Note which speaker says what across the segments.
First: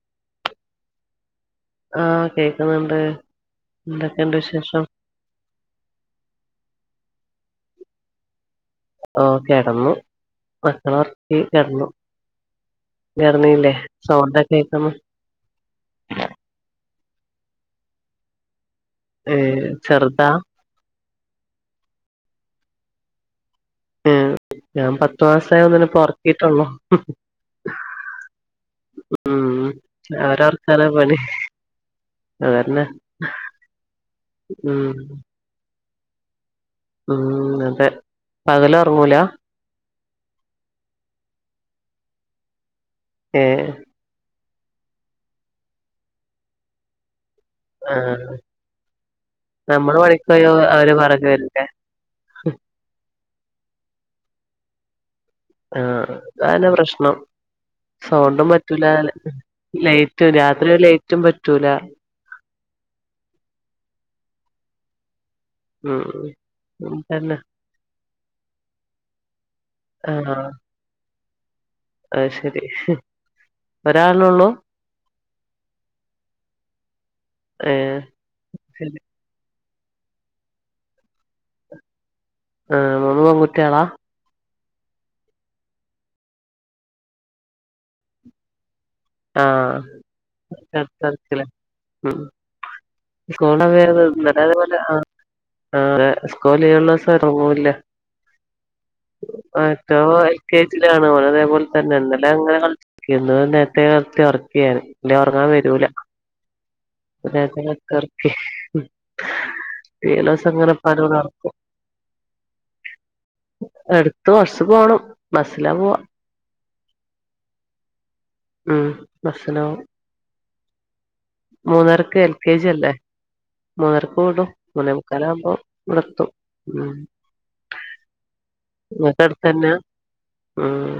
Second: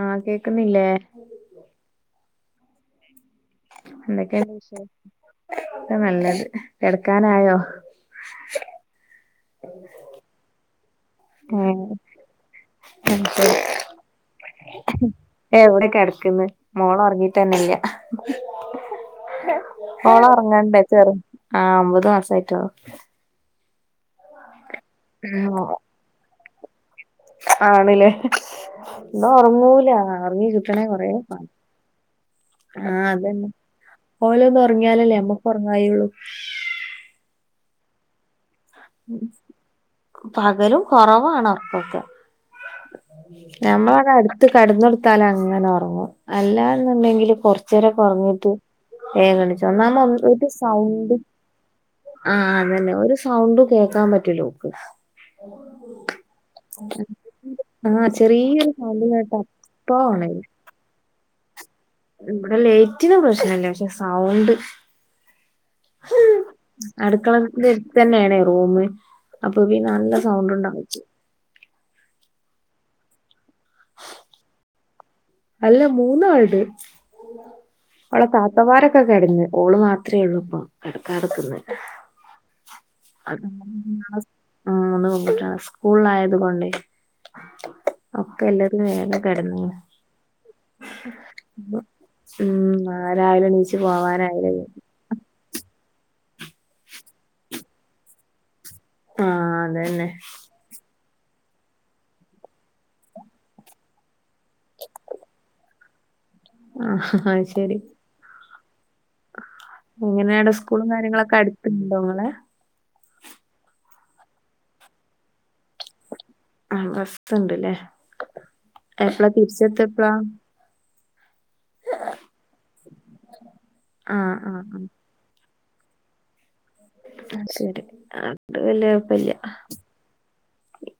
Speaker 1: ആഹ് കേക്കുന്നില്ലേ?
Speaker 2: ആഹ് കേക്കുന്നുണ്ട്. എന്തൊക്കെയുണ്ട് വിശേഷം?
Speaker 1: നല്ലത് കെടക്കാനായോ?
Speaker 2: ഓഹ് കെടന്നു. മക്കൾ ഒ ഈ കെട്ന്നു.
Speaker 1: ഏഹ്
Speaker 2: കെടന്നീല്ലേ സൗണ്ടക്കേ കേക്കുന്നു
Speaker 1: ഏഹ് വിടെ കെടക്കന്ന്. മോള് ഒറങ്ങീട്ടന്നെ ഇല്ല
Speaker 2: ഏഹ് ചെറുതാ
Speaker 1: ഓളൊറങ്ങണ്ടേ ചെർ ആഹ് ഒമ്പത് മാസായിട്ടൊള്ളു
Speaker 2: ഉം ഞാൻ പത്തു മാസായൊന്നിനെ ഇപ്പൊ ഒറക്കിട്ടൊള്ളൂ.
Speaker 1: ആണ് ല്ലേ. ഇത്
Speaker 2: ഉം
Speaker 1: ഒറങ്ങൂല്ല
Speaker 2: അവരെ
Speaker 1: ഒറങ്ങി കിട്ടണേ
Speaker 2: ഉറക്കാനാ
Speaker 1: കൊറേ
Speaker 2: പണി
Speaker 1: പ
Speaker 2: അതന്നെ
Speaker 1: ആഹ് അതന്നെ ഓലൊന്ന്
Speaker 2: ഉം
Speaker 1: ഒറങ്ങിയാലല്ലേ നമ്മക്കൊറങ്ങായുള്ളു.
Speaker 2: ഉം അതെ പകലൊറ
Speaker 1: പകലും കൊറവാണ് ഒർകൊക്കെ.
Speaker 2: ഏഹ്
Speaker 1: ഞമ്മളട അട്ത്ത് കട്ന്നൊട്ത്താലങ്ങനൊറങ്ങും. അല്ലാന്നുണ്ടെങ്കില് കൊർച് ച്ചേരൊക്കെ
Speaker 2: ആഹ്
Speaker 1: ഒറങ്ങീട്ട് ഏഗണിച്ചു ഒന്നാമ ഒ ഒരു സൗണ്ട്
Speaker 2: ഇല്ലെ
Speaker 1: ആഹ് അതന്നെ ഒരു സൗണ്ടും കേക്കാൻ പറ്റൂലോക്ക്
Speaker 2: ആഹ് ഇത് ആനെ പ്രശ്നം
Speaker 1: ആഹ്
Speaker 2: സൗണ്ടും
Speaker 1: ചെറിയൊരു
Speaker 2: പറ്റൂല
Speaker 1: സൗണ്ട് കേട്ടാ അപ്പ
Speaker 2: ലൈറ്റും രാത്രി ലൈറ്റും പറ്റൂല
Speaker 1: ഇബടെ ലേറ്റിന് പ്രശ്നല്ല പക്ഷെ സൗണ്ട്
Speaker 2: ഉം ഉം തന്നെ
Speaker 1: അട്ക്കളന്റെ എട്ത്തന്നെയാണേ റൂമ്. അപ്പൊ പിന്നെ നല്ല സൗണ്ട് ഇണ്ടാവും.
Speaker 2: അഹ് ശരി. ഒരാള് ഉള്ളൂ
Speaker 1: അല്ല മൂന്നാളുണ്ട്.
Speaker 2: ഏഹ്
Speaker 1: അവളളെ പ്പമാരൊക്കെ കെട്ന്ന് ഓള് മാത്രേ ഉള്ളൂ ഇപ്പൊ കെടക്കാതെക്കന്ന്
Speaker 2: ആഹ് മൂന്ന് പെൺകുട്ടികളാ
Speaker 1: [unintelligible] സ്‌കൂൾ ആയതുകൊണ്ടെയ് പ്പ എല്ലതും വേഗം കെടന്ന്ണ്
Speaker 2: ആഹ്
Speaker 1: ഉം ആ രാവിലെ എണീച്ച് പോവാനായില്ലേ
Speaker 2: [unintelligible] ആഹ് സ്കൂൾ ലീവ്ള്ളോസം ഉറങ്ങുല്ല
Speaker 1: ആഹ് അതന്നെ
Speaker 2: [unintelligible] കെ ജി ലാണ് ഓന് അതേപോൽ തന്നെ ഇന്നലങ്ങനെ കൾ കിടത്തി ഉറക്കി ഞാൻ പിന്നെ ഉറങ്ങാൻ വരൂല
Speaker 1: ആഹ്
Speaker 2: [unintelligible] ലീവുള്ള
Speaker 1: എങ്ങനെ
Speaker 2: ദിവസം
Speaker 1: ആണ്
Speaker 2: അങ്ങനെ
Speaker 1: സ്കൂളും
Speaker 2: ഉപ്പാന്റെ കൂടെ
Speaker 1: കാര്യങ്ങളൊക്കെ
Speaker 2: നടക്കും
Speaker 1: അടുത്തിണ്ടോ ഇങ്ങളെ?
Speaker 2: അടുത്ത് കൊർച്ച് പോണം ബസ്സിലാ പോവാ.
Speaker 1: ആഹ് ബസ്ണ്ട്ല്ലേ.
Speaker 2: ഉം
Speaker 1: എപ്പളാ
Speaker 2: ബസ്സിന് പോവും
Speaker 1: തിരിച്ചെത്ത എപ്പളാ?
Speaker 2: മൂന്നരക്ക് എൽ കെ ജി അല്ലേ.
Speaker 1: ആ
Speaker 2: മൂന്നരക്ക് വിടും
Speaker 1: ആ ആ.
Speaker 2: മൂന്നേ മുക്കാലാവുമ്പോ ഇവുടെത്തും
Speaker 1: ആയ് ശരി. അത് വല്ല്യ
Speaker 2: ഇങ്ങക്ക്
Speaker 1: കൊഴപ്പല്ല്യ
Speaker 2: അടുത്തന്നെയാ ഉം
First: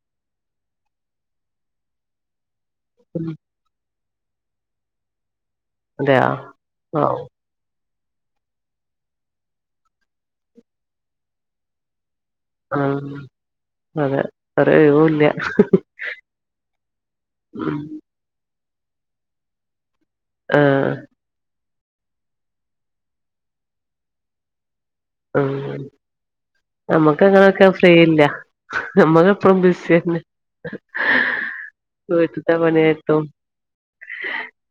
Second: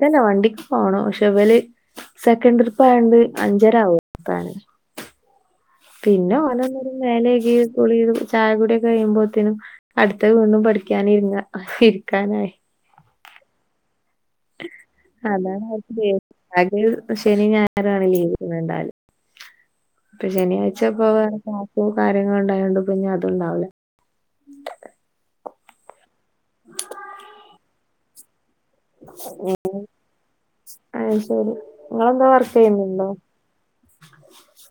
Speaker 1: തന്ന വണ്ടിക്ക് പോണം പക്ഷെ ഇവല് സെക്കൻഡ് ട്രിപ്പ് ആയൊണ്ട് അഞ്ചര ആവും എത്താന്
Speaker 2: അതെയോ
Speaker 1: പിന്നെ ഓലൊന്നര
Speaker 2: വൗ
Speaker 1: മേലയ്കി ചായ കുടിയൊക്കെ കഴിയുമ്പോഴത്തേനും അടുത്തത് വീണ്ടും പഠിക്കാന് ര്ങ്ങ ഇരിക്കാനായി
Speaker 2: ആഹ് അതെ ഒരൊഴിവൂല്ല
Speaker 1: അതാണ് അവർക്ക് ദേ അത് ശനി ഞയാറാണ് ലീവ് [unintelligible] ഇപ്പൊ
Speaker 2: ആഹ്
Speaker 1: ശനിയാഴ്ചപ്പൊ [unintelligible] സ്കൂളും കാര്യങ്ങളും ഉണ്ടായോണ്ട് ഇപ്പോ ഇനി അത് ഉണ്ടാവൂല്ല
Speaker 2: ആഹ് നമ്മക്ക അങ്ങനക്കെ ഫ്രീയില്ല. നമ്മക്ക് എപ്പളും ബിസി തന്നെ
Speaker 1: അയ് ശരി ഇങ്ങളെന്താ വർക്ക് ചെയ്യുന്നുണ്ടോ
Speaker 2: പണിയായിട്ടും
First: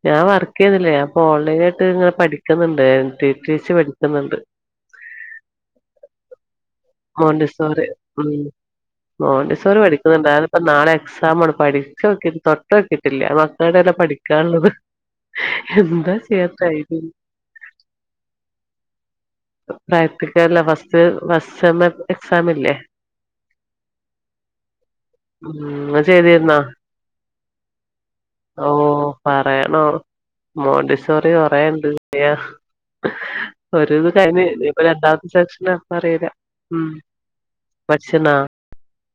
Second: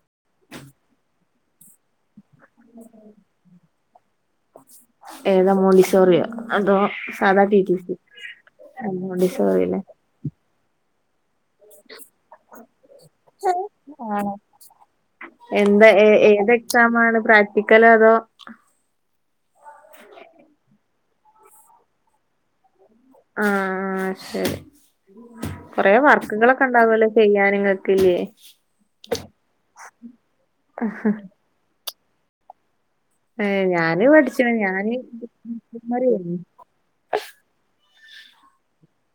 Speaker 2: ഞാൻ വർക്ക് ചെയ്യുന്നില്ല ഇപ്പൊ ഓൺലൈൻ ആയിട്ട് ഇങ്ങെനെ പഠിക്കുന്നുണ്ട് ക്കുന്നുണ്ട്
Speaker 1: ഏതാ മോണ്ടിസോറിയോ അതോ സാധാ ടി ടി
Speaker 2: മോണ്ടിസോറി
Speaker 1: സി
Speaker 2: അം മോണ്ടിസോറി
Speaker 1: മോണ്ടിസോറില്ലേ
Speaker 2: പഠിക്കുന്നുണ്ട് ഇപ്പം നാളെ എക്സാം ആണ് പഠിചൊക്കെ തൊട്ടൊക്കിട്ടില്ല മക്കളുടെ തന്നെ പഠിക്കാനുള്ളത് എന്താ ചേയ്യാ ടൈമ്
Speaker 1: പടിപ്പിക്കലാ അതോ
Speaker 2: പ്രാറ്റിക്കലാ ഫസ്റ്റ് ഫസ്റ്റ് സെമ് എക്സാാം ഇല്ലേ
Speaker 1: ആഹ ആ ശരി
Speaker 2: ഉം
Speaker 1: കൊറെ
Speaker 2: ഇങൾചെയ്തിരുന്നോ
Speaker 1: വർക്കുകളൊക്കെ ഉണ്ടാവല്ലോ ചെയ്യാൻ നിങ്ങക്കില്ലേ
Speaker 2: ഓ പറയണോ മോണ്ടിസോറി കൊറേണ്ട്
Speaker 1: ഏ
Speaker 2: ഒരിത്
Speaker 1: ഞാനും പഠിച്ച
Speaker 2: കഴിഞ്ഞ് രണ്ടാമത്തെ സെക്ഷന അറിയില്ല ഉം പഠിച്ചിണോ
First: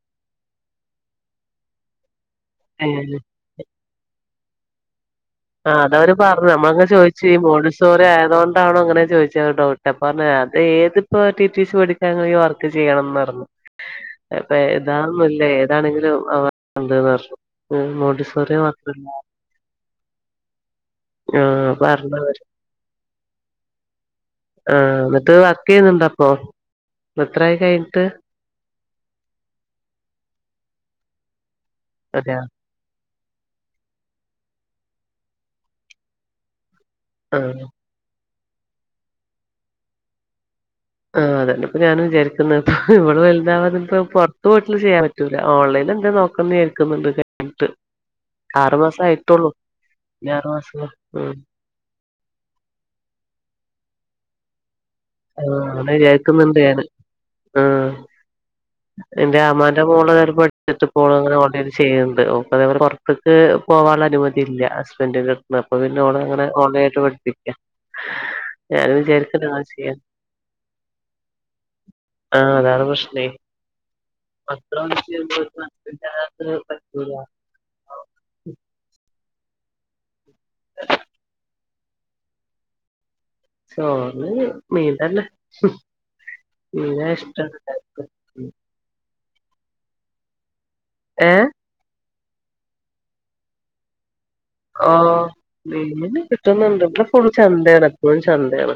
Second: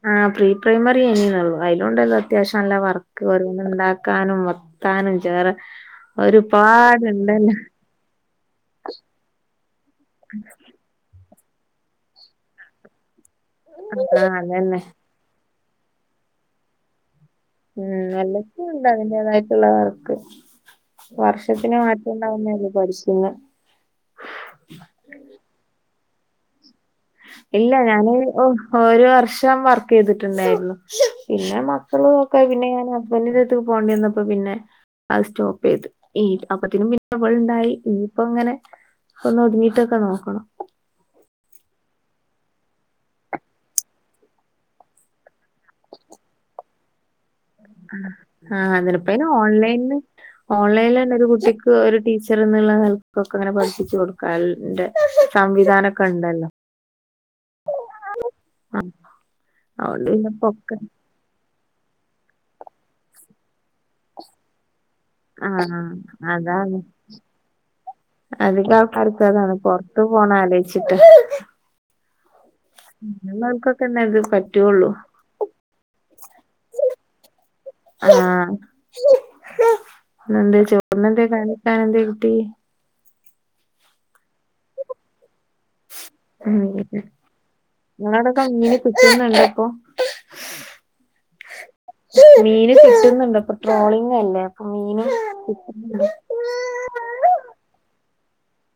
Speaker 1: ആ പ്രീ പ്രൈമറി അനിയന്നള്ളു അതിലോണ്ടല്ലോ അത്യാവശ്യം നല്ല
Speaker 2: ഏഹ്
Speaker 1: വർക്ക് ഓരോന്ന് ഉണ്ടാക്കാനും താനം ചേറെ
Speaker 2: ആഹ് അത് അവര് പറഞ്ഞു നമ്മളങ്ങനെ ചോയിച്ചു കഴിമ്പോ
Speaker 1: ഒരുപാടുണ്ടല്ലോ
Speaker 2: ഓര് സോറി ആയതോണ്ടാണോ അങ്ങനെ ചോദിച്ചട്ടോ അത് ഏത്പ്പം ഏതിപ്പോ ടി ടി സി പഠി ഞങ്ങൾ ഈ വർക്ക് ചെയ്യണംന്ന് പറഞ്ഞു
Speaker 1: ആഹ്
Speaker 2: അപ്പൊ
Speaker 1: അതന്നെ
Speaker 2: ഏതാന്നല്ല ഏതാണെങ്കിലും അവ രണ്ടുമൂന്നു വർഷം
Speaker 1: ഉം എല്ലാത്തിലും ഉണ്ട് അതിന്റേതായിട്ടുള്ളവർക്ക്
Speaker 2: ആഹ്
Speaker 1: വർഷത്തിന്
Speaker 2: പറഞ്ഞവര്
Speaker 1: മാറ്റണ്ടാവുന്നല്ലേ പഠിപിന്
Speaker 2: ആഹ എന്നിട്ട് വർക്ക് ചെയ്യുന്നുണ്ടോ അപ്പൊ എത്രായി
Speaker 1: ഇല്ല
Speaker 2: കഴിഞ്ഞിട്ട്
Speaker 1: ഞാനേ ഓ ഒരു വർഷം വർക്ക് ചെയ്തിട്ടുണ്ടായിരുന്നു. പിന്നെ മക്കളെ നോക്കാൻ
Speaker 2: അതെയാ
Speaker 1: പിന്നെ ഞാൻ കുഞ്ഞിന്റെ അടുത്തേക്ക്പോകേണ്ടി വന്നപ്പോ പിന്നെ അത് സ്റ്റോപ്പ് ചെയ്ത്. അപ്പത്തേക്കിനു പിന്നെ അവൾ
Speaker 2: ആഹ്
Speaker 1: ഉണ്ടായി ഇനിയിപ്പം ഇങ്ങനെ അതൊക്കെ ഒതുങ്ങിട്ടൊക്കെ നോക്കണം.
Speaker 2: ആ അതെന്നെപ്പോ ഞാനും വിചാരിക്കുന്നത്. ഇവള് വലുതാവാതെ ഇപ്പം പുറത്തു പോയിട്ടൊന്നുചെയ്യാൻ പ പറ്റൂല്ല ഓൺലൈൻ എന്ത് നോക്കാന്ന് വിചാരിക്കുന്നുണ്ട് കഴിഞ്ഞിട്ട്
Speaker 1: ആ
Speaker 2: ആറു മാസം
Speaker 1: അന്നേരപ്പേന്
Speaker 2: ആയിട്ടുള്ളൂ
Speaker 1: ഓൺലൈനില്
Speaker 2: ഇനി ആറു മാസം
Speaker 1: ഓൺലൈനിൽ തന്നെ ഒരു
Speaker 2: ഉം
Speaker 1: കുട്ടി ഒരു ടീച്ചർ എന്നുള്ള നിലക്കൊക്കെ ഇങ്ങനെ പഠിപ്പിച്ച് കൊടുക്കാലൊ എന്റെ
Speaker 2: ആ അങ്ങനെ വിചാരിക്കുന്നുണ്ട് ഞാന്. ആ.
Speaker 1: ആഹ്
Speaker 2: എന്റെ അമ്മാന്റെ
Speaker 1: അതുകൊണ്ട്
Speaker 2: മോള്
Speaker 1: പിന്നെ
Speaker 2: അങ്ങനെ
Speaker 1: പൊക്കെ
Speaker 2: പഠിച്ചിട്ട് ഇപ്പങനെ ഓൺലൈൻനിൽ ചെയ്യുന്നുണ്ട്. [unintelligible] ക്ക് പോകാനുള്ള അനുമതി ഇല്ല ഹസ്ബൻഡ് [unintelligible] അപ്പൊ പുറത്ത് ക്ക് പോവാൻ അനുമതി ഇല്ല ഹസ്ബൻ്റ് ഗൾഫിലാ
Speaker 1: ആഹ്
Speaker 2: അപ്പൊപിന്നെ ഓള് അങ്ങനെഓൺലൈനായിട്ട് പഠിപ്പിക്കാ ഞാനും
Speaker 1: അതിലിപ്പം
Speaker 2: വിചാരിക്കണ്ട്
Speaker 1: [unintelligible]
Speaker 2: അങ്ങനെ ചെയ്യാൻ
Speaker 1: പൊറത്ത് പോണോന്ന് ആലോചിച്ചിട്ട്
Speaker 2: ആ അതാണ്
Speaker 1: ങ്ങൾക്കൊക്കെന്നെ ഇത് പറ്റുള്ളൂ
Speaker 2: [unintelligible]
Speaker 1: ആ ഇന്നെന്തേ ചോറിന് എന്തേ കറി വെയ്ക്കാൻ എന്തേകിട്ടി?
Speaker 2: ചോറിന് മീൻ തന്നെ മീനാ ഇഷ്ടം എല്ലാവർക്കും.
Speaker 1: അങ്ങനെ കിട്ടുന്നുണ്ടോ ഇപ്പം?
Speaker 2: ഏ?
Speaker 1: മീന് കിട്ടുന്നുണ്ടോ? ഇപ്പൊ ട്രോളിങ് അല്ലേ? അപ്പൊ
Speaker 2: ഓ
Speaker 1: മീനും കിട്ടുന്നുണ്ട്
Speaker 2: മിന് കിട്ടുന്നുണ്ട്. ഇപ്പം ഫുൾ ചന്തയാണ് എപ്പോഴും ചന്തയാണ്.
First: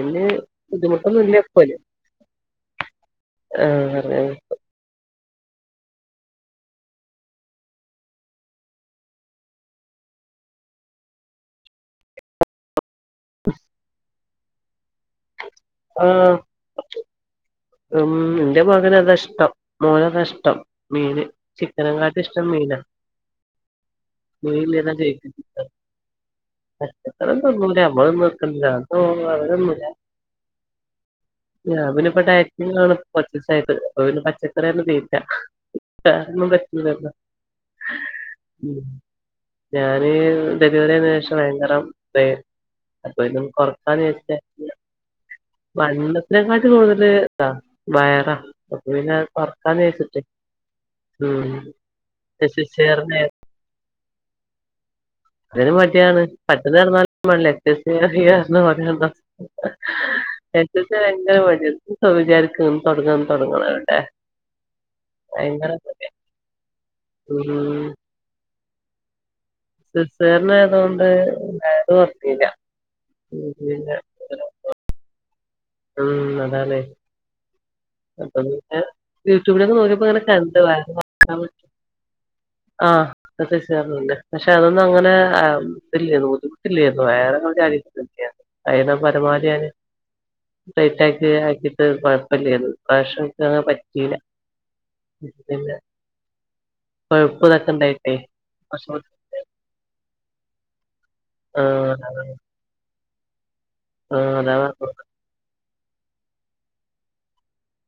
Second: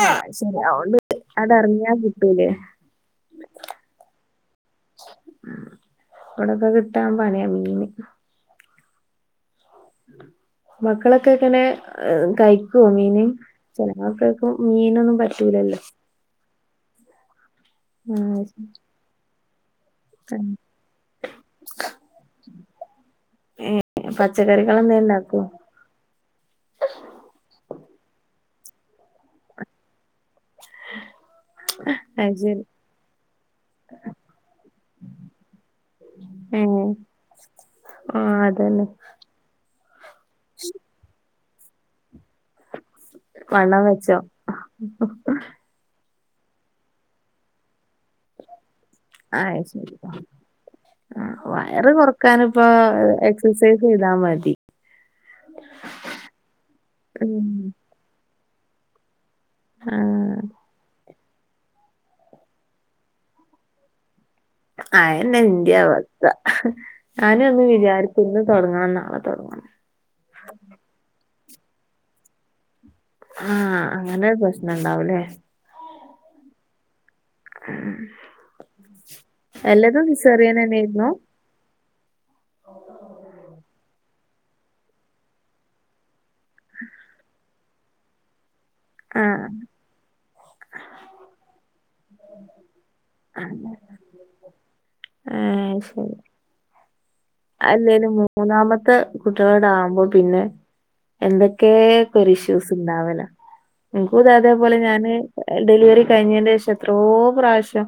Speaker 1: ആഹ് ശരി
Speaker 2: ബുദ്ധിമുട്ടൊന്നുംഇല്ല.
Speaker 1: അതെറിഞ്ഞാ കിട്ടൂലേ
Speaker 2: [unintelligible] [unintelligible]
Speaker 1: ഉം. ഇവിടൊക്കെ കിട്ടാൻ പണിയാ മീന്. മക്കളൊക്കെ എങ്ങനെ കഴിക്കുവോ മീൻ? ചില മക്കൾക്കു ഇപ്പൊ മീനൊന്നും പറ്റൂലല്ലോ?
Speaker 2: ആ. ഉം.
Speaker 1: ആഹ്
Speaker 2: എന്റെ മകന് അതാഇഷ്ടം. മോന് അതാ ഇ ഷ്ടം മീന് ചിക്കനെ കാട്ടി ഇഷ്ടം മീനാ.
Speaker 1: ഏഹ് പച്ചക്കറികളെന്തേണ്ടാക്കോ
Speaker 2: [unintelligible] [unintelligible] ഞാൻ പിന്നെ
Speaker 1: അത്
Speaker 2: ഡയ
Speaker 1: ശരി
Speaker 2: [unintelligible] കുറച്ചു ദിവസായിട്ട് പച്ചക്കറിയൊന്നു തീരില്ല.
Speaker 1: ഉം
Speaker 2: [unintelligible]
Speaker 1: ആ അത് തന്നെ.
Speaker 2: ഞാന് ഡെലിവറികഴിഞ്ഞശേഷം ഭയങ്കരം അപ്പഴേക്കും
Speaker 1: വണ്ണം
Speaker 2: കൊറക്കാന്ന്
Speaker 1: വെച്ചോ
Speaker 2: വിചാരിച്ചി വണ്ണത്തേക്കാട്ടി കൂടുതല് ഇതാ വയറാ അപ്പ പിന്നെ
Speaker 1: ആ
Speaker 2: കൊറക്കാന്ന് വെച്ചിട്ട് ഉം
Speaker 1: വയറ് കുറക്കാന് ഇപ്പ
Speaker 2: എക്സൈസ് ചെയ്യാർന്നെ
Speaker 1: എക്സസൈസ്ചെയ്താ മതി.
Speaker 2: അതിന് മടിയാണ് പട്ടിണി കിട്ടാനാലും
Speaker 1: ഉം
Speaker 2: വേണ്ടില്ല. എക്സസൈസ് ചെയ്യാൻ
Speaker 1: ആ
Speaker 2: [unintelligible] എക്സസ് ചെയ്യാൻ ഭയങ്കര മടിയാ. ഇന്ന് ഇപ്പം വിചാരിക്കും തൊട്ങ്ങണം തുടങ്ങണമെന്ന്എവിടെ
Speaker 1: അന്നെയാ എന്റെയും അവസ്ഥ. ഞാനും അങ്ങ്
Speaker 2: ഉം
Speaker 1: വിചാരി ഇന്ന് തുടങ്ങാം നാളെ തുടങ്ങാം
Speaker 2: സിസേറിയനായതുകൊണ്ട് വയറ് കുറഞ്ഞില്ല.
Speaker 1: ആ അങ്ങനെ ഒരു പ്രശ്നം ഉണ്ടാവുല്ലേ?
Speaker 2: ഉം. അതാണ്.
Speaker 1: ഉം
Speaker 2: അപ്പൊ പിന്നെ യൂട്യൂബിലൊക്കെ നോക്കിയപ്പോ ഇങ്ങനെ
Speaker 1: സിസേറിയൻ
Speaker 2: കണ്ടു വയറ്
Speaker 1: തന്നെയായിരുന്നു
Speaker 2: കുറക്കാൻ പറ്റു ആ [unintelligible] പക്ഷെ അതൊന്നും അങ്ങനെ ഇത്ഇല്ല്യാ [unintelligible] അയിന്റെ
Speaker 1: ആ
Speaker 2: പരമാവധി ടൈയ്റ്റാക്കിട്ട് കൊഴപ്പില്ലായിരുന്നു
Speaker 1: ഏ
Speaker 2: പിന്നെ
Speaker 1: ശരി
Speaker 2: കൊഴുപ്പ് ഇതൊക്കെ
Speaker 1: അല്ലേലു
Speaker 2: ഇണ്ടായിട്ടേ
Speaker 1: മൂന്നാമത്തെ
Speaker 2: കൊർച്ച്
Speaker 1: കുട്ട്യോളാടാക്കുമ്പോ പിന്നെ എന്തൊക്കെ
Speaker 2: ആഹ്
Speaker 1: ഇഷ്യൂസ് ഇണ്ടാവല ഇൻക്കും ഇതെ
Speaker 2: ആഹ്
Speaker 1: അതെ
Speaker 2: അതാ
Speaker 1: പോലെ
Speaker 2: പർഞ്ഞത്
Speaker 1: ഞാന് ഡെലിവറി കഴിഞ്ഞതിന്റെ ശേഷം എത്രോ പ്രാവശ്യം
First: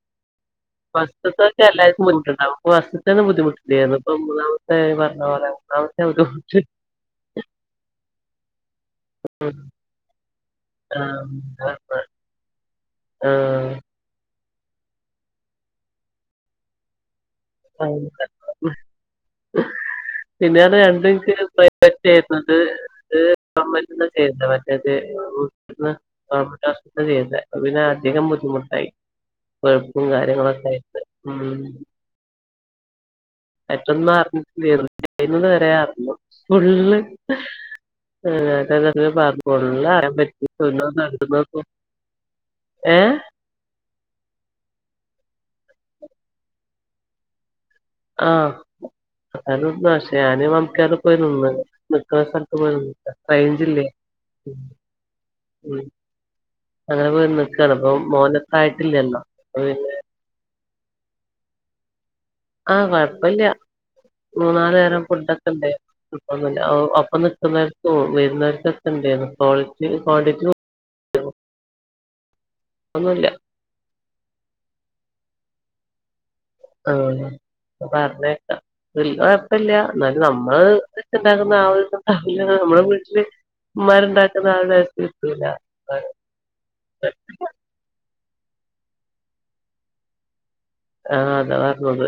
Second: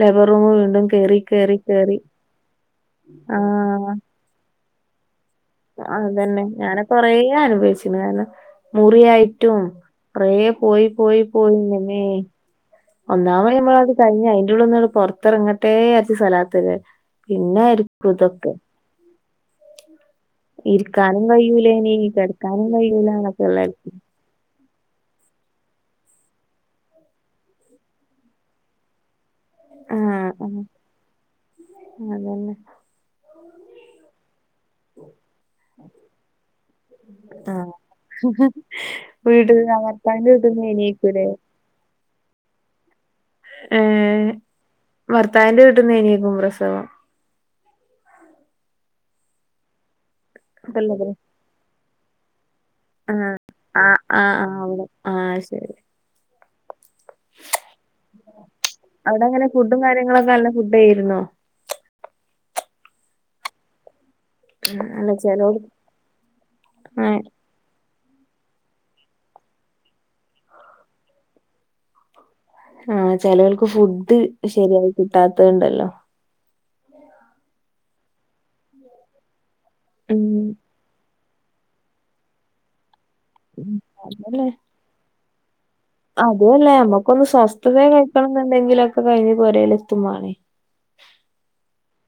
Speaker 1: ലേബർ റൂമ് കേറി കേറി
Speaker 2: ഫസ്റ്റ്ത്തൊക്കെ
Speaker 1: കേറി
Speaker 2: എല്ലാർക്കും ബുദ്ധിമുട്ട്ണ്ടാവും ഫസ്റ്റ്ത്തൊന്നും
Speaker 1: ആഹ്
Speaker 2: ബുദ്ധിമുട്ടില്ലായിരുന്നു ഇപ്പം മൂന്നാമത്തെ പറഞ്ഞ പോലെ മൂന്നാമത്തെ
Speaker 1: അത്തന്നെ
Speaker 2: ബുദ്ധിമുട്ട്
Speaker 1: ഞാനെക്ക കൊറേ അനുഭവിച്ച്ണ് കാരണം
Speaker 2: ഉം.
Speaker 1: മുറിയായിട്ടും കൊറെ പോയി പോയി
Speaker 2: ആഹ് അതാ
Speaker 1: പോയിന്നമേ
Speaker 2: പർഞ്ഞെ
Speaker 1: ഒന്നാമെ
Speaker 2: ആഹ്
Speaker 1: നമ്മള് അത് കഴിഞ്ഞ് അയിന്റുള്ളിന്ന് പൊറത്തിറങ്ങട്ടെ വിച്ചാരിച്ച് സലാത്ത് ല്ല
Speaker 2: [unintelligible] പിന്നെണ് രണ്ട്
Speaker 1: ഇരിക്കാനും
Speaker 2: കുട്ടികൾ
Speaker 1: കഴിയൂലേനി
Speaker 2: പ്രെവറ്റ് ആയിരുന്നത്
Speaker 1: കെടക്കാനും കഴിയൂല
Speaker 2: അത്
Speaker 1: എന്നൊക്കെ
Speaker 2: ഗവൺമെന്റി
Speaker 1: ഉള്ളായിരിക്കും
Speaker 2: മറ്റേത് അയിന് അധികം ബുദ്ധിമുട്ടായി കൊഴുപ്പും
Speaker 1: ആഹ് ആഹ്
Speaker 2: കാര്യങ്ങളൊക്കെ ആയിട്ട് ഉം
Speaker 1: അതന്നെ
Speaker 2: പ്പെട്ടെന്ന് അറിഞ്ഞിട്ടില്ലേന്നു പ്രസവിക്കുന്നത് വരെ അറിഞ്ഞു ഫുള്ള്
Speaker 1: ആഹ് വീട്ടില്
Speaker 2: ഫുള്ള് അറിയാൻ
Speaker 1: ഭർത്താവിന്റെ വീട്ടിന്ന് എണീക്കൂലേ
Speaker 2: പറ്റ്ന്നെള്ളു [unintelligible] ഏ
Speaker 1: ഏ ഭർത്താവിന്റെ വീട്ടിനേന്യാക്കു പ്രസവം
Speaker 2: ആ അത് പക്ഷെ ഞാന് ഹോം കേർ
Speaker 1: അതല്ലത്
Speaker 2: പോയി നിന്ന് നിക്ക്ണ സ്ഥലത്ത് പോയി നിന്ന് റെയ്ഞ്ചില്ലേ
Speaker 1: ആഹ് ആഹ് ആഹ് അവിടെ ആഹ് ശരി
Speaker 2: ഉം അങ്ങനെ പോയി നിക്കാണ് അപ്പം മോനത്തായിട്ടില്ലല്ലോ അപ്പ പിന്നെ
Speaker 1: നിങ്ങളക്കെല്ല ഫുഡായിരുന്നോ
Speaker 2: ആ കൊഴപ്പല്ല മൂന്നാലു നേരം
Speaker 1: അല്ല
Speaker 2: ഫുഡെക്കെ
Speaker 1: ചെലോൽ
Speaker 2: ഇണ്ട് കൊഴപ്പന്നുല്ല ഒപ്പ
Speaker 1: ആഹ്
Speaker 2: നിക്ക് ന്നോര്ക്കും വരുന്നോര്കെക്കെ ഇണ്ടായിരുന്നു ക്വാളിറ്റി ക്വാണ്ടിറ്റിം
Speaker 1: ആഹ്
Speaker 2: ഒന്നുമില്ല
Speaker 1: ചെലോൽക്ക് ഫുഡ് ശരിയായി കിട്ടാത്തതുണ്ടല്ലോ.
Speaker 2: ആഹ് പറ്ഞ്ഞേക്ക വല്ല്യ കൊഴപ്പല്ല എന്നാലും
Speaker 1: ഉം
Speaker 2: നമ്മള്. ഇണ്ടാക്കുന്ന ആഹ് ഒരു ഇത്ണ്ടാവുല നമ്മുടെ വീട്ടില് ഇമ്മാര്ണ്ടാക്ക്ന്ന ആഹ് ഒരു ഇത് കിട്ടൂല.
Speaker 1: അതല്ലേ നമ്മുക്കൊന്ന് സ്വസ്ഥതയിൽ നിക്കണന്നുണ്ടെങ്കിലൊക്കെ കഴിഞ്ഞ് പോരേലെത്തും മാണേ.
Speaker 2: ആഹ് അതാ പറഞ്ഞത്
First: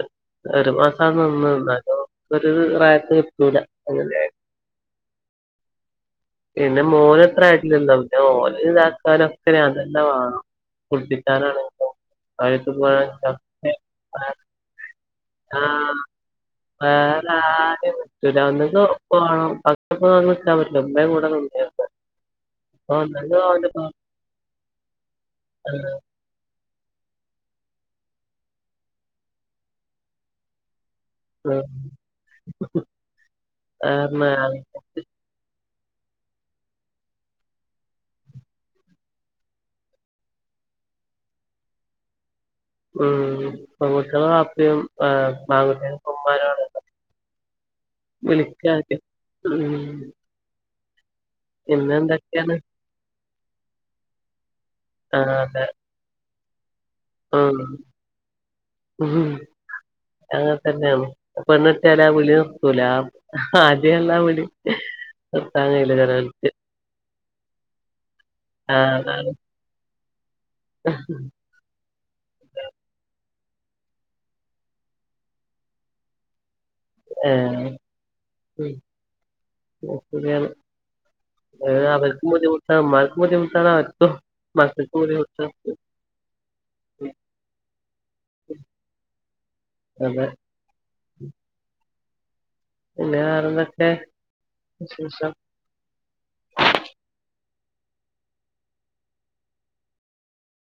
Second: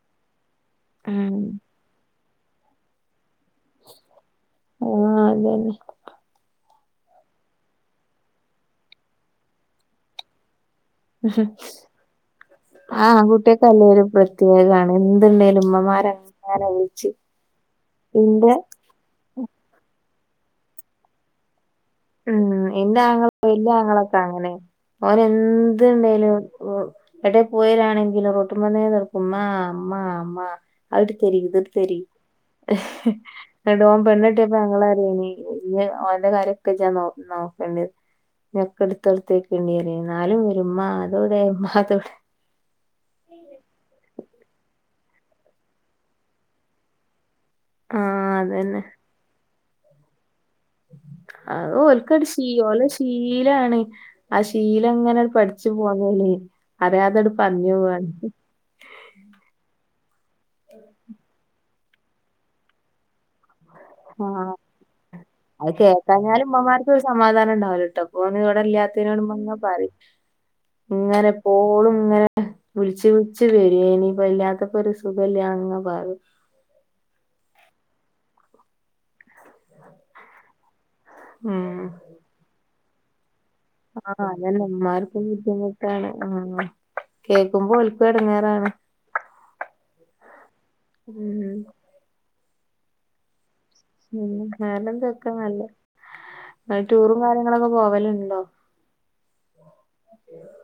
Speaker 2: ഒരു
Speaker 1: ഉം
Speaker 2: മാസാനിന്ന് ന്നാലും. ഒരു റാക്ക് കിട്ടൂല അങ്ങനെ.
Speaker 1: ആഹ് അതന്നെ.
Speaker 2: പിന്നെ മോനെത്ര ആയിട്ടില്ലോ പിന്നെ ഓലെ ഇതാക്കാനൊക്കെ ഞാൻ തന്നെ വേണം.
Speaker 1: മ് ഹും
Speaker 2: കുളിപ്പിക്കാനാണെങ്കിലും അടുത്ത്
Speaker 1: ആഹ് ആൺ കുട്ട്യോക്ക് ആകൂമ്പോ ഒരു
Speaker 2: പോകാനൊക്കെ
Speaker 1: പ്രത്യേകാണ്. എന്തുണ്ടേലും
Speaker 2: ആഹ്
Speaker 1: ഉമ്മമാരങ്ങനെ വിളിച്ച്
Speaker 2: വേറെ ആരിം കിട്ടൂല
Speaker 1: ഇന്റെ
Speaker 2: ഒന്നതേ ഇപ്പാണേ ഉപ്പാക്ക് ഇപ്പം വന്ന് നിക്കാൻ പറ്റോ ഉമ്മേ കൂടെ നിന്നെ.
Speaker 1: ഉം എന്റൊങ്ങള വല്ല്യ
Speaker 2: പ
Speaker 1: ആങ്ങളൊക്കെ അങ്ങനെ ഓന്
Speaker 2: ആഹ്
Speaker 1: എന്ത്ണ്ടേലും. എടെ പോയിവരാണങ്കിലും റോട്ടുമന്നെ തെറ്ക്കും മ്മാ മ്മാ മ്മാ അത്ട് തരി
Speaker 2: ഉം
Speaker 1: ഇത്ട് തരി ങ്ങട്ട് ഓന് പെണ്ണ്
Speaker 2: കാരണം
Speaker 1: കെട്ടിയപ്പം
Speaker 2: ആഹ്
Speaker 1: ഞങ്ങള് പറയേനി. ഇഞ് ഓന്റെ കാര്യക്കെ ഇജജാ നോ നോക്കണ്ട്യത്. ഇഞ്ഞ് ഒക്കെ എട്ത്തട്ത്തേക്കണ്ടി പറി ഇന്നാലും വരും ഇമ്മാ അതോടെമ്മ അതോടെ.
Speaker 2: ഉം പെൺക്കുട്ടികളെ ബാപ്പിം ആൺകുട്ടികളക്കൈ ഇമ്മാരാണല്ലെ.
Speaker 1: ആഹ് അതന്നെ
Speaker 2: വിളിക്കാത്യം ഉം.
Speaker 1: അഹ് ഓൽക്കരു
Speaker 2: പിന്നെന്തൊക്കെയാണ്
Speaker 1: ശീയേ ഓലെ. ശീലാണ് ആഹ് ശീലങ്ങനെ
Speaker 2: ആഹ് അതെ
Speaker 1: പഠ്ച്ചു പോന്നോല്. അറിയാതാണ്ട്
Speaker 2: ഉം
Speaker 1: പറഞ്ഞ് പോവാണ്.
Speaker 2: ഉം അങ്ങന് തന്നെയാണ് പെണ്ണട്ട്യാലും ആഹ് വിളി നിർത്തൂല ആഹ്. ആദൃള്ള വിളി
Speaker 1: ആഹ്
Speaker 2: നിർത്താൻ കഴിയൂല ചേലോൽക്ക്.
Speaker 1: ക്കൊരു സമാധാനം ഉണ്ടാവൂലട്ടോ ഓന് ഇവിടെ
Speaker 2: ആഹ്
Speaker 1: ഇല്ലാത്തേനോട്
Speaker 2: അതാണ്
Speaker 1: ഇമ്മ ഇങ്ങനെ പറിം. ഇങ്ങനെപ്പോളും ഇങ്ങനെ വിള്ച്. ച്ച് വെരെയ്നി ഇപ്പം ഇല്ലാത്തപ്പോ ഒരു സുഖല്ല അങ്ങനെ പറിം.
Speaker 2: ഏത് ഉം അത് ശെരിയാണ്. ഏ
Speaker 1: ഉം.
Speaker 2: അവർക്കും ബുദ്ധിമുട്ട്. ആഹ് ഇമ്മാർക്കും ബുദ്ധിമുട്ടാണ് അവർക്കും
Speaker 1: ആഹ് അതന്നെ
Speaker 2: മക്കൾക്കും
Speaker 1: ഉമ്മാർക്കും
Speaker 2: ബുദ്ധിമുട്ടാണ്.
Speaker 1: ആഹ് കേക്കുമ്പോ ഓൽക്കും എടങേറാണ്.
Speaker 2: അതെ.
Speaker 1: ഉം.
Speaker 2: പിന്നെ വേറെന്തൊ
Speaker 1: പിന്നെ കേരളത്തിലൊക്കെ നല്ല ടൂറും കാര്യങ്ങളൊക്കെ പോവല്ണ്ടോ? [inaudible]